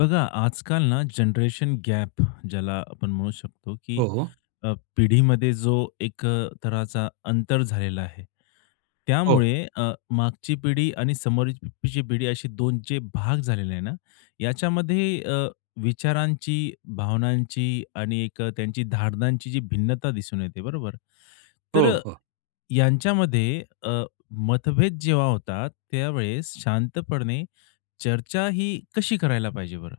बघा, आजकाल ना जनरेशन गॅप ज्याला आपण म्हणू शकतो, की हो, हो. पिढीमध्ये जो एक तऱ्हाचा अंतर झालेला आहे. हो, त्यामुळे मागची पिढी आणि समोरची पिढी अशी 2 जे भाग झालेले आहे ना, याच्यामध्ये विचारांची, भावनांची आणि एक त्यांची धारणांची जी भिन्नता दिसून येते, बरोबर? तर हो, हो. यांच्यामध्ये मतभेद जेव्हा होतात, त्यावेळेस शांतपणे चर्चा ही कशी करायला पाहिजे बरं?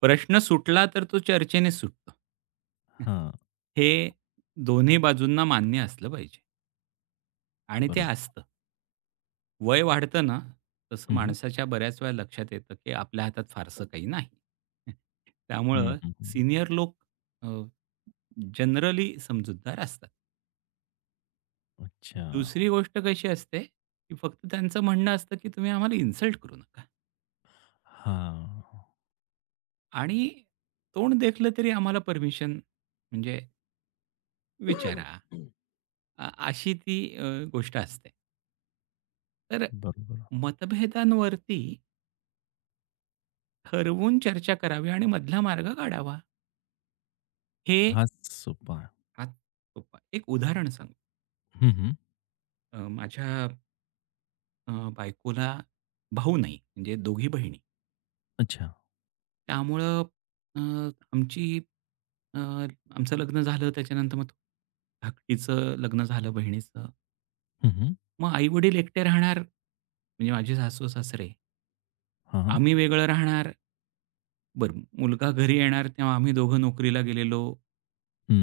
प्रश्न सुटला तर तो चर्चेने सुटतो. हं. हां, हे दोन्ही बाजूंना मान्य असलं पाहिजे आणि ते बरोबर. असतं. वय वाढतं ना, तसं हं. माणसाच्या बऱ्याच वेळा लक्षात येतं, की आपल्या हातात फारसं काही नाही. हं. हं, त्यामुळं हं, हं. सीनियर लोक अ, जनरली समजूतदार असतात. अच्छा. दुसरी गोष्ट कशी असते, की फक्त त्यांचं म्हणणं असतं, की तुम्ही आम्हाला इन्सल्ट करू नका हां. आणि तोंड देखलं तरी आम्हाला परमिशन म्हणजे विचारा. अशी ती गोष्ट असते. तर बरोबर. मतभेदांवरती ठरवून चर्चा करावी आणि मधला मार्ग काढावा. हे हाच सोपा आहे. फार सोपं एक उदाहरण सांगू. हं, हं. माझ्या अ, बायकोला भाऊ नाही, म्हणजे दोघी बहिणी. अच्छा. त्यामुळं अ, आमची अ, आमचं लग्न झालं त्याच्यानंतर मग धाकटीचं लग्न झालं बहिणीचं. हं, हं. मग आई-वडील एकटे राहणार, म्हणजे माझे सासू-सासरे. हां, हां. आम्ही वेगळं राहणार. बरं, मुलगा घरी येणार तेव्हा आम्ही दोघं नोकरीला गेलेलो.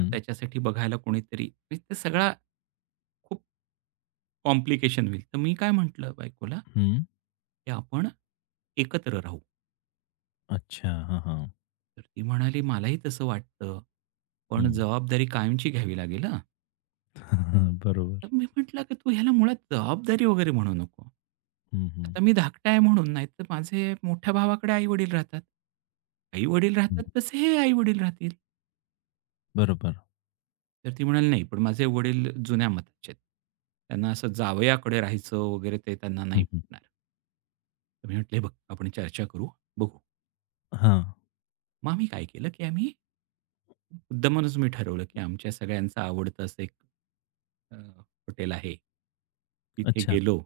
मग त्याच्यासाठी बघायला कोणीतरी म्हणजे ते सगळा खूप कॉम्प्लिकेशन होईल. तर मी काय म्हटलं बायकोला, हं. की "आपण एकत्र राहू." अच्छा. हां, हां. तर ती म्हणाली, "मलाही तसं वाटतं, पण हं. जबाबदारी कायमची घ्यावी लागेल हां." तर बरोबर. मी म्हटलं, "की तू ह्याला मुळात जबाबदारी वगैरे म्हणू नको. हं, हं. आता मी धाकटा आहे म्हणून, नाहीतर माझे मोठ्या भावाकडे आई-वडील राहतात. आई-वडील हं. राहतात तसे हे आई-वडील राहतील." बरोबर. तर ती म्हणाली, "नाही, पण माझे वडील जुन्या मताचे आहेत. त्यांना असं जावयाकडे राहायचं वगैरे ते त्यांना नाही हं, हं. पटणार." तर मी म्हटले, बघ, आपण चर्चा करू, बघू." हां. मग आम्ही काय केलं, की आम्ही मुद्दामूनच मी ठरवलं, की आमच्या सगळ्यांचं आवडतं असं एक अ, हॉटेल आहे. तिथे अच्छा. गेलो,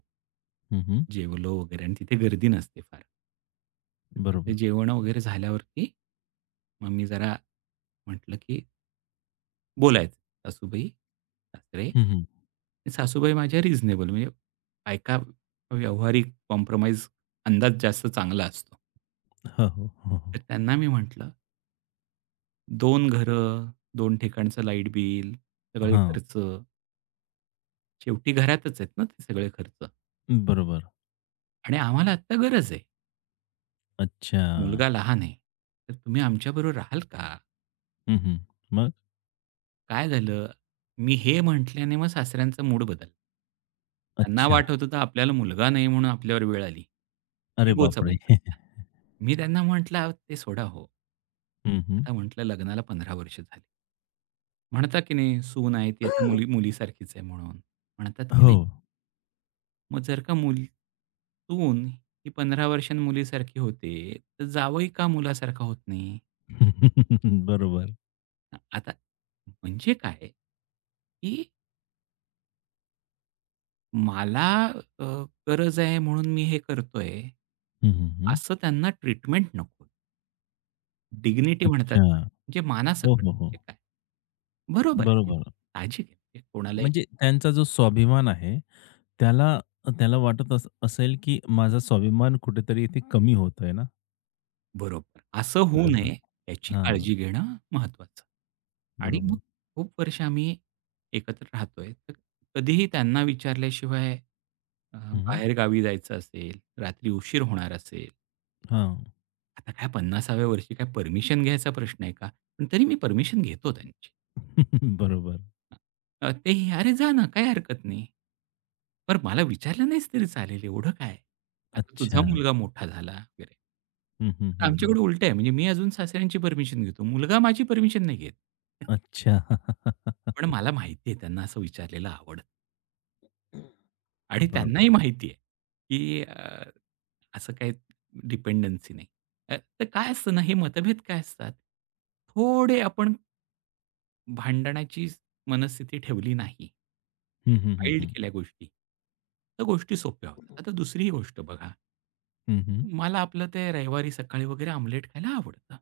हं, हं. जेवलो वगैरे आणि तिथे गर्दी नसते फार. तर तिथे बरोबर. जेवण वगैरे झाल्यावरती मग मी जरा म्हटलं, की बोलायचं. सासूबाई, सासरे. हं, हं. सासूबाई माझ्या रिझनेबल म्हणजे बायका व्यावहारिक कॉम्प्रोमाईज अंदाज जास्त चांगला असतो. हो, हो. हो, हो. तर त्यांना मी म्हटलं, दोन घरं, दोन ठिकाणचं लाईट बिल, सगळे हां. खर्च. शेवटी घरातच आहेत ना ते सगळे खर्च बरोबर. आणि आम्हाला आत्ता गरज आहे. अच्छा. मुलगा लहान आहे. तर तुम्ही आमच्याबरोबर राहाल का? हं, हं. मग? काय झालं?" मी हे म्हटल्याने मग सासऱ्यांचा मूड बदलला. त्यांना अच्छा. वाटत होतं, तर आपल्याला मुलगा नाही म्हणून आपल्यावर वेळ आली. अरे इगोचा बापरे! मी त्यांना म्हटलं, "ते सोडा हो." हं, हं. आता म्हटलं, "लग्नाला 15 वर्ष झाली." म्हणतात की नाही, "सून आहे ती आता मुली मुलीसारखीच आहे म्हणून." म्हणतात की हो. नाही. मग जर का सून ही 15 वर्षांनी मुलीसारखी होते, तर जावई का मुलासारखा होत नाही? बरोबर. आता म्हणजे काय, की मला अ, गरज आहे म्हणून मी हे करतोय, हं, हं, हं. असं त्यांना ट्रीटमेंट नको. डिग्निटी म्हणतात अच्छा. ना, म्हणजे मानासकट हो, हो, हो. म्हणजे काय. बरोबर आहे. बरोबर. साहजिक आहे. म्हणजे कोणालाही म्हणजे त्यांचा जो स्वाभिमान आहे, त्याला त्याला वाटत अस असेल, की माझा स्वाभिमान कुठेतरी इथे कमी होत आहे ना? बरोबर. असं होऊ हो. हां, हां. नये याची हां, काळजी घेणं महत्त्वाचं. आणि बरोबर. मग खूप वर्ष आम्ही एकत्र राहतोय. तर कधीही त्यांना विचारल्याशिवाय अ, हं, हं. बाहेरगावी जायचं असेल, रात्री उशीर होणार असेल, हां. आता काय 50व्या वर्षी काय परमिशन घ्यायचा प्रश्न आहे का? पण तरी मी परमिशन घेतो त्यांची. बरोबर. ते हे, "अरे जा ना, काही हरकत नाही." "बरं मला विचारलं नाहीस तरी चालेल एवढं काय? आता तुझा अच्छा. मुलगा मोठा झाला" वगैरे. हं, हं, हं, हं. आमच्याकडे उलटं आहे म्हणजे मी अजून सासऱ्यांची परमिशन घेतो. मुलगा माझी परमिशन नाही घेत. अच्छा. पण मला माहिती आहे त्यांना असं विचारलेलं आवडतं आणि त्यांनाही बरोबर. माहिती आहे, की असं काही डिपेंडन्सी नाही. तर काय असतं ना, हे मतभेद काय असतात, थोडे आपण भांडणाची मनस्थिती ठेवली नाही, हं, हं, हं, वाईल्ड हं. केल्या गोष्टी, तर गोष्टी सोप्या होतात. आता दुसरी गोष्ट बघा, हं, हं. मला आपलं ते रविवारी सकाळी वगैरे आमलेट खायला आवडतं.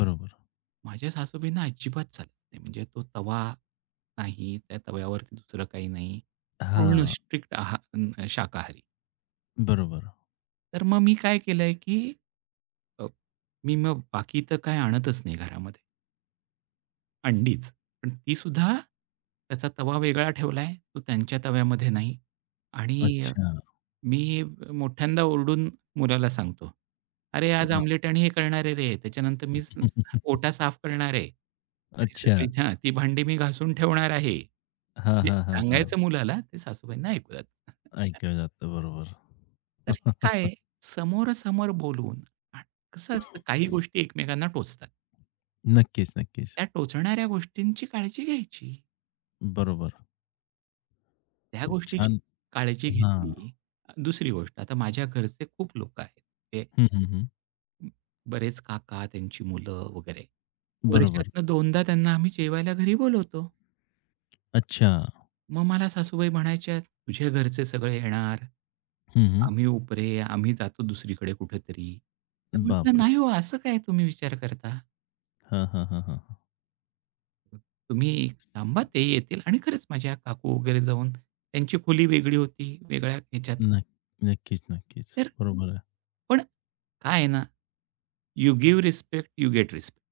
बरोबर. माझ्या सासूबाईंना अजिबात चालत नाही. म्हणजे तो तवा नाही, त्या तव्यावरती दुसरं काही नाही. पूर्ण हां, स्ट्रिक्ट शाकाहारी. बरोबर. तर मग मी काय केलंय, की अ, मी मग बाकी तर काही आणतच नाही घरामध्ये. अंडीच. पण ती सुद्धा त्याचा तवा वेगळा ठेवलाय. तो त्यांच्या तव्यामध्ये नाही आणि अच्छा. मी मोठ्यांदा ओरडून मुलाला सांगतो, "अरे, आज ओके. बाप आमलेट आणि हे करणार आहे रे. त्याच्यानंतर मी स हं. ओटा साफ करणार आहे आणि अच्छा. सगळी हां, ती भांडी मी घासून ठेवणार आहे." हां, म्हणजे हां, हां, हां. सांगायचं मुलाला, ते सासूबाईंना ऐकू जातं. ऐकलं जातं. बरोबर. तर हे काय आहे, समोरासमोर बोलून आ कसं असतं काही गोष्टी एकमेकांना टोचतात. नक्कीच, नक्कीच. त्या टोचणाऱ्या गोष्टींची काळजी घ्यायची. बरोबर. त्या खूप गोष्टीची छान काळजी हां. घेतली. दुसरी गोष्ट, आता माझ्या घरचे खूप लोकं आहेत. ते हं, हं, हं. बरेच काका, त्यांची मुलं वगैरे. बरोबर. वर्षातनं 2दा त्यांना आम्ही जेवायला घरी बोलवतो. अच्छा. मग मला सासूबाई म्हणायच्या, "तुझ्या घरचे सगळे येणार, हं, हं. आम्ही उपरे, आम्ही जातो दुसरीकडे कुठेतरी." तर म्हटलं, बापरे! "नाही हो, असं काय तुम्ही विचार करता? हां, हां, हां, हां, हां. तुम्ही थांबा, ते येतील." आणि खरंच माझ्या काकू वगैरे जाऊन त्यांची खोली वेगळी होती, वेगळ्या ह्याच्यात. नक्क नक्कीच, नक्कीच. तर बरोबर आहे. पण काय आहे ना, you give respect, you get respect.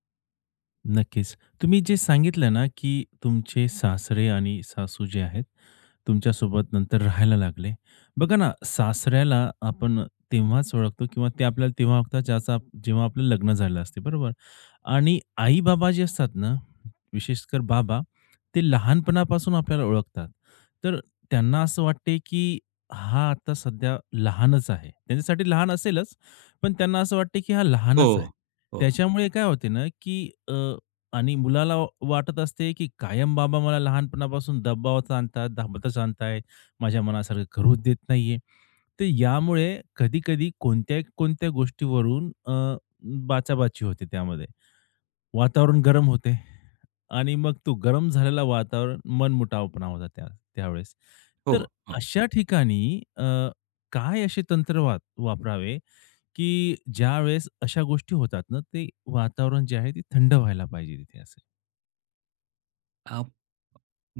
नक्कीच. तुम्ही जे सांगितलं ना, की तुमचे सासरे आणि सासू जे आहेत, तुमच्यासोबत नंतर राहायला लागले. बघा ना, सासऱ्याला आपण तेव्हाच ओळखतो किंवा ते आपल्याला तेव्हा ओळखतात ज्याचा जेव्हा आपलं लग्न झालं असते, बरोबर? आणि आई-बाबा जे असतात ना, विशेषकर बाबा, ते लहानपणापासून आपल्याला ओळखतात. तर त्यांना असं वाटते, की हा आता सध्या लहानच आहे. त्यांच्यासाठी लहान असेलच, पण त्यांना असं वाटते, की हा हो. लहानच आहे. हो, त्याच्यामुळे काय होते ना, की आणि मुलाला वाटत असते, की कायम बाबा मला लहानपणापासून दबावात आणतात, दाबातच आणतायत, माझ्या मनासारखं करूच देत नाहीये. तर यामुळे कधी-कधी कोणत्या कोणत्या गोष्टीवरून बाचाबाची होते त्यामध्ये. वातावरण गरम होते आणि मग तो गरम झालेला वातावरण मनमुटावपणा होता त्या त्यावेळेस. हो. तर अशा ठिकाणी काय असे तंत्र वा वापरावे, की ज्यावेळेस अशा गोष्टी होतात ना, ते वातावरण जे आहे ते थंड व्हायला पाहिजे तिथे असं? अ,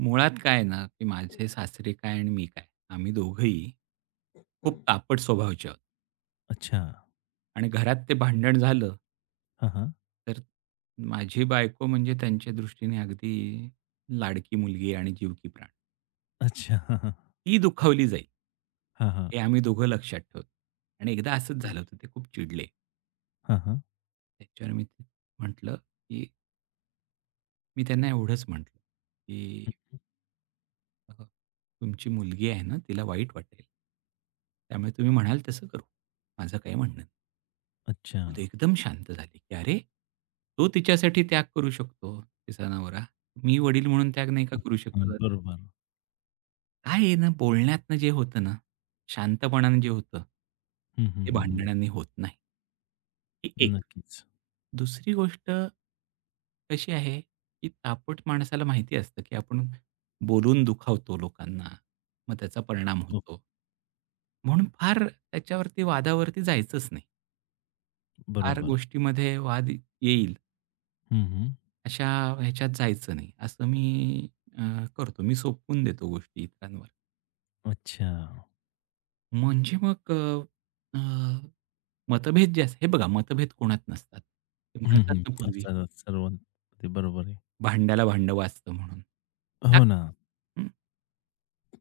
मुळात काय आहे ना, की माझे सासरे काय आणि मी काय, आम्ही दोघंही खूप हं. तापट स्वभावाचे आहोत अच्छा. आणि घरात ते भांडण झालं, हां, हां. तर माझी बायको म्हणजे त्यांच्या दृष्टीने अगदी लाडकी मुलगी आणि जीव की प्राण. अच्छा. ती दुखावली जाईल, हां, हां. हे आम्ही दोघं लक्षात ठेवतो. आणि एकदा असंच हां, हां. झालं होतं, ते खूप चिडले. हां, हां. त्याच्यावर मी म्हटलं, की मी त्यांना एवढंच म्हटलं, की हं. "अ, तुमची मुलगी आहे ना, तिला वाईट वाटेल. त्यामुळे तुम्ही म्हणाल तसं करू. माझं काही म्हणणं नाही." मग ते अच्छा. एकदम शांत झाले, की "अरे, तो तिच्यासाठी त्याग करू शकतो, तिचा नवरा. मी वडील म्हणून त्याग नाही का करू हां, शकत?" बरोबर. काय आहे ना, बोलण्यातनं जे होतं ना, शांतपणानं जे होतं, हं, हं, ते हं, हं. भांडणांनी होत नाही. ही एक. नक्कीच. दुसरी गोष्ट कशी आहे, की तापट माणसाला माहिती असतं, की आपण बोलून दुखावतो लोकांना. मग त्याचा परिणाम हो, होतो. म्हणून फार त्याच्यावरती वादावरती जायचंच नाही. फार बरोबर. गोष्टीमध्ये वाद येईल. हं, हं. अशा ह्याच्यात जायचं नाही, असं मी अ, करतो. मी सोपवून देतो गोष्टी इतरांवर. अच्छा. म्हणजे मग अ, अ, मतभेद जे असतात हे बघा मतभेद कोणात नसतात. ते हं, म्हणतात हं. ना पूर्वी असतात सर्व. ते बरोबर आहे. भांड्याला भांडं वाजतं म्हणून. त्या- हो ना. हं.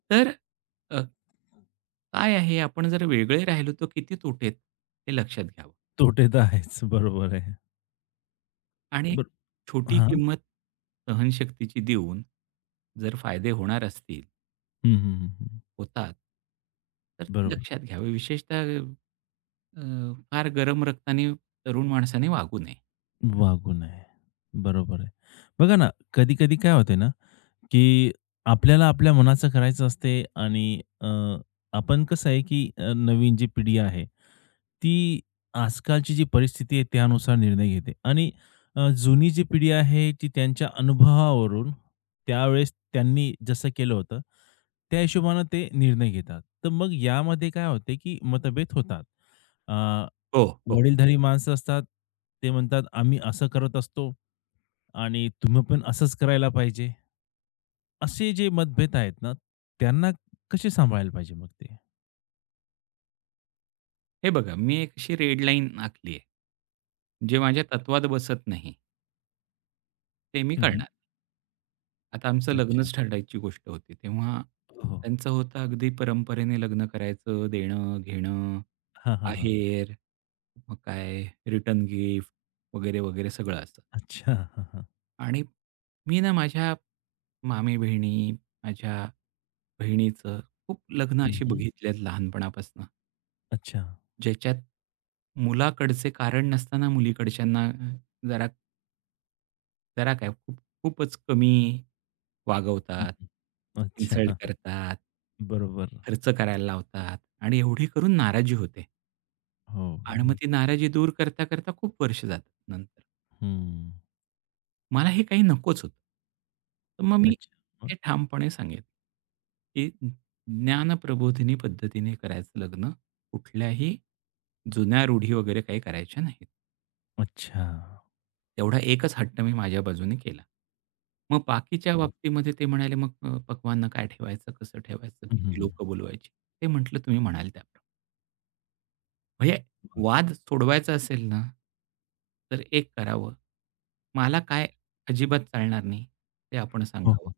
तर अ, काय आहे आपण जर वेगळे राहिलो तर किती तोटे आहेत हे लक्षात घ्यावं तोटे तर आहेच. बरोबर आहे. आणि एक बरं छोटी हां. किंमत सहनशक्तीची देऊन जर फायदे होणार असतील हं, हं, हं, हं. होतात. तर ते बरोबर. लक्षात घ्यावे. विशेषतः अ, फार गरम रक्ताने तरुण माणसाने वागू नये. वागू नये. बरोबर आहे. बघा ना, कधी-कधी काय होते ना, की आपल्याला आपल्या मनाचं करायचं असते आणि आपण कसं आहे की नवीन जी पिढी आहे, ती आजकालची जी परिस्थिती आहे त्यानुसार निर्णय घेते आणि जुनी जी पिढी आहे ती त्यांच्या अनुभवावरून त्यावेळेस त्यांनी जसं केलं होतं, त्या हिशोबानं ते निर्णय घेतात. तर मग यामध्ये काय होते की मतभेद होतात. अ, हो, हो. वडीलधारी माणसं असतात, ते म्हणतात, "आम्ही असं करत असतो आणि तुम्ही पण असंच करायला पाहिजे." असे जे मतभेद आहेत ना, त्यांना कसे सांभाळायला पाहिजे मग ते? हे बघा, मी एक अशी रेड लाईन आखली आहे. जे माझ्या तत्वात बसत नाही, ते मी हं, हं. करणार. आता आमचं अच्छा. लग्नच ठरवायची गोष्ट होती. तेव्हा हो. त्यांचं होतं अगदी परंपरेने लग्न करायचं, देणं-घेणं, हां, हां, हां. आहेर, मग काय रिटर्न गिफ्ट वगैरे, वगैरे सगळं असं. अच्छा. हां, हां. आणि मी ना माझ्या मामेबहिणी, माझ्या बहिणीचं खूप लग्न हं. हं, अशी हं. बघितली आहेत लहानपणापासून, अच्छा. ज्याच्यात मुलाकडचे कारण नसताना मुलीकडच्यांना जरा जरा काय खूप खूपच कमी हं. वागवतात, अच्छा. इन्सल्ट हां. हां. करतात. बरोबर. खर्च करायला लावतात आणि एवढी करून नाराजी होते हो. आणि मग हो. ती नाराजी दूर करता, करता खूप वर्ष जातात नंतर. हं. मला हे काही नकोच होतं. तर मग मी अच्छा. मग? ते ठामपणे सांगेन, की ज्ञानप्रबोधिनी पद्धतीने करायचं लग्न. कुठल्याही जुन्या रूढी वगैरे काही करायच्या नाहीत. अच्छा. तेवढा एकच हट्ट मी माझ्या बाजूने केला. मग बाकीच्या हं. बाबतीमध्ये ते म्हणाले, "मग पक्वांना काय ठेवायचं, कसं ठेवायचं, हं, हं, किती हं. लोकं बोलवायची?" ते म्हटलं, "तुम्ही म्हणाल त्याप्रमाणे." म्हणजे वाद सोडवायचा असेल ना, तर एक करावं. मला काय अजिबात चालणार नाही, ते आपण हो, सांगावं हो.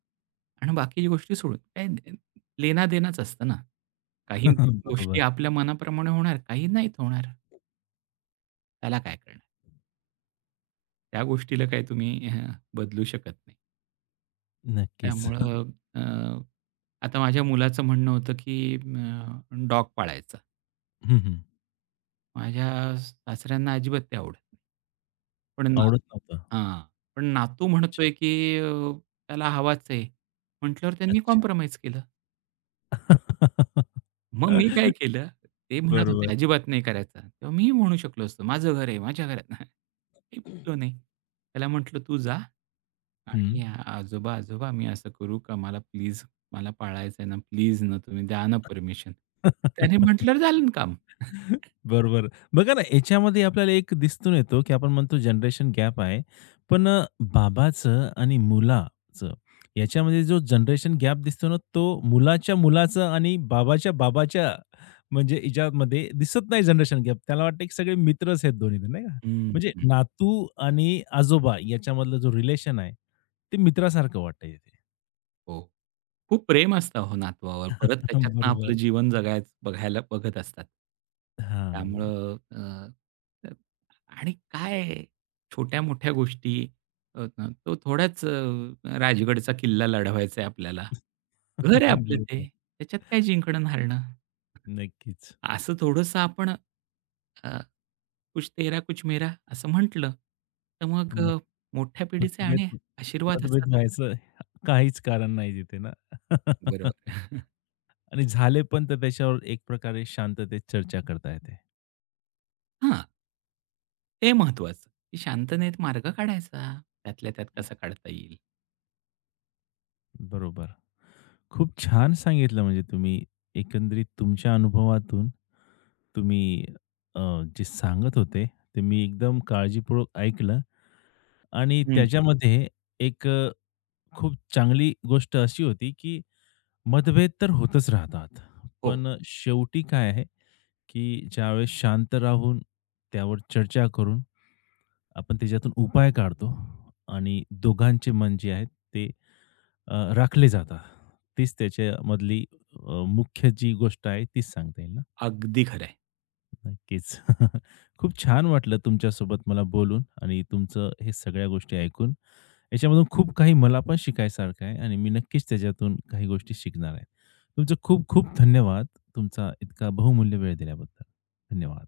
आणि बाकीच्या गोष्टी सोडून काय लेना-देनाच असतं ना. काही गोष्टी बरोबर. आपल्या मनाप्रमाणे होणार, काही नाहीत होणार. त्याला काय करणार? त्या गोष्टीला काही तुम्ही बदलू शकत नाही. नक्कीच. त्यामुळं अ, आता माझ्या मुलाचं म्हणणं होतं, की डॉग पाळायचा. हं, हं. माझ्या सासऱ्यांना अजिबात ते आवडत नाही. पण ना आवडत नव्हतं. हां. पण नातू अच्छा, म्हणतोय, की त्याला हवाच आहे. म्हटल्यावर त्यांनी अच्छा. कॉम्प्रोमाईज केलं. मग मी काय केलं, ते म्हणत होते बरोबर. अजिबात नाही करायचा. तेव्हा मी म्हणू शकलो असतो, माझं घर आहे, माझ्या घरात मी बोललो नाही. त्याला म्हटलं, "तू जा हं. आणि आजोबा, आजोबा मी असं करू का? मला प्लीज मला पाळायचं आहे ना, प्लीज ना तुम्ही द्या ना परमिशन." त्याने म्हटल्यावर झालं ना काम. बरोबर. बघा ना, याच्यामध्ये आपल्याला एक दिसून येतो, की आपण म्हणतो जनरेशन गॅप आहे. पण बाबाचं आणि मुलाचं याच्यामध्ये जो जनरेशन गॅप दिसतो ना, तो मुलाच्या मुलाचा आणि बाबाच्या बाबाच्या म्हणजे याच्यामध्ये दिसत नाही जनरेशन गॅप. त्याला वाटतं की सगळे मित्रच आहेत दोन्ही जण, नाही का? हं, म्हणजे हं. नातू आणि आजोबा याच्यामधलं जो रिलेशन आहे, ते मित्रासारखं वाटतंय इथे. हो. खूप प्रेम असतं हो नातवावर. परत त्याच्यातनं बरोबर. आपलं जीवन जगायचं बघायला बघत असतात. हां. त्यामुळं अ, अ, आणि काय छोट्या-मोठ्या गोष्टी अ, अ, तो थोडाच राजगडचा किल्ला लढवायचा आहे आपल्याला. घर आहे आपलं ते. बरोबर. त्याच्यात काय जिंकणं हारणं? नक्कीच. असं थोडंसं आपण अ, "कुछ तेरा कुछ मेरा" असं म्हटलं, तर मग मोठ्या पिढीचे मतभेद आणि आशीर्वाद मतभेद असतातच. व्हायचं काहीच कारण नाही तिथे ना. बरोबर. आणि झाले पण तर त्याच्यावर एक प्रकारे शांततेत चर्चा करता येते. हां. ते महत्त्वाचं, की शांततेत मार्ग काढायचा. त्यातल्या त्यात कसा काढता येईल? बरोबर. खूप छान सांगितलं म्हणजे तुम्ही एकंदरीत तुमच्या अनुभवातून तुम्ही अ, जे सांगत होते ते मी एकदम काळजीपूर्वक ऐकलं आणि हं. त्याच्यामध्ये एक खूप चांगली गोष्ट अशी होती की मतभेद तर होतच राहतात. हो, पण शेवटी काय आहे, की ज्यावेळेस शांत राहून त्यावर चर्चा करून आपण त्याच्यातून उपाय काढतो आणि दोघांचे मन जे आहेत ते राखले जातात. तीच त्याच्यामधली मुख्य जी गोष्ट आहे तीच सांगता येईल ना? अगदी खरं नक्कीच. खूप छान वाटलं तुमच्यासोबत मला बोलून आणि तुमचं हे सगळ्या गोष्टी ऐकून. याच्यामधून खूप काही मला पण शिकायसारखं आहे आणि मी नक्कीच त्याच्यातून काही गोष्टी शिकणार आहे. तुमचं खूप खूप धन्यवाद. तुमचा इतका बहुमूल्य वेळ दिल्याबद्दल. धन्यवाद.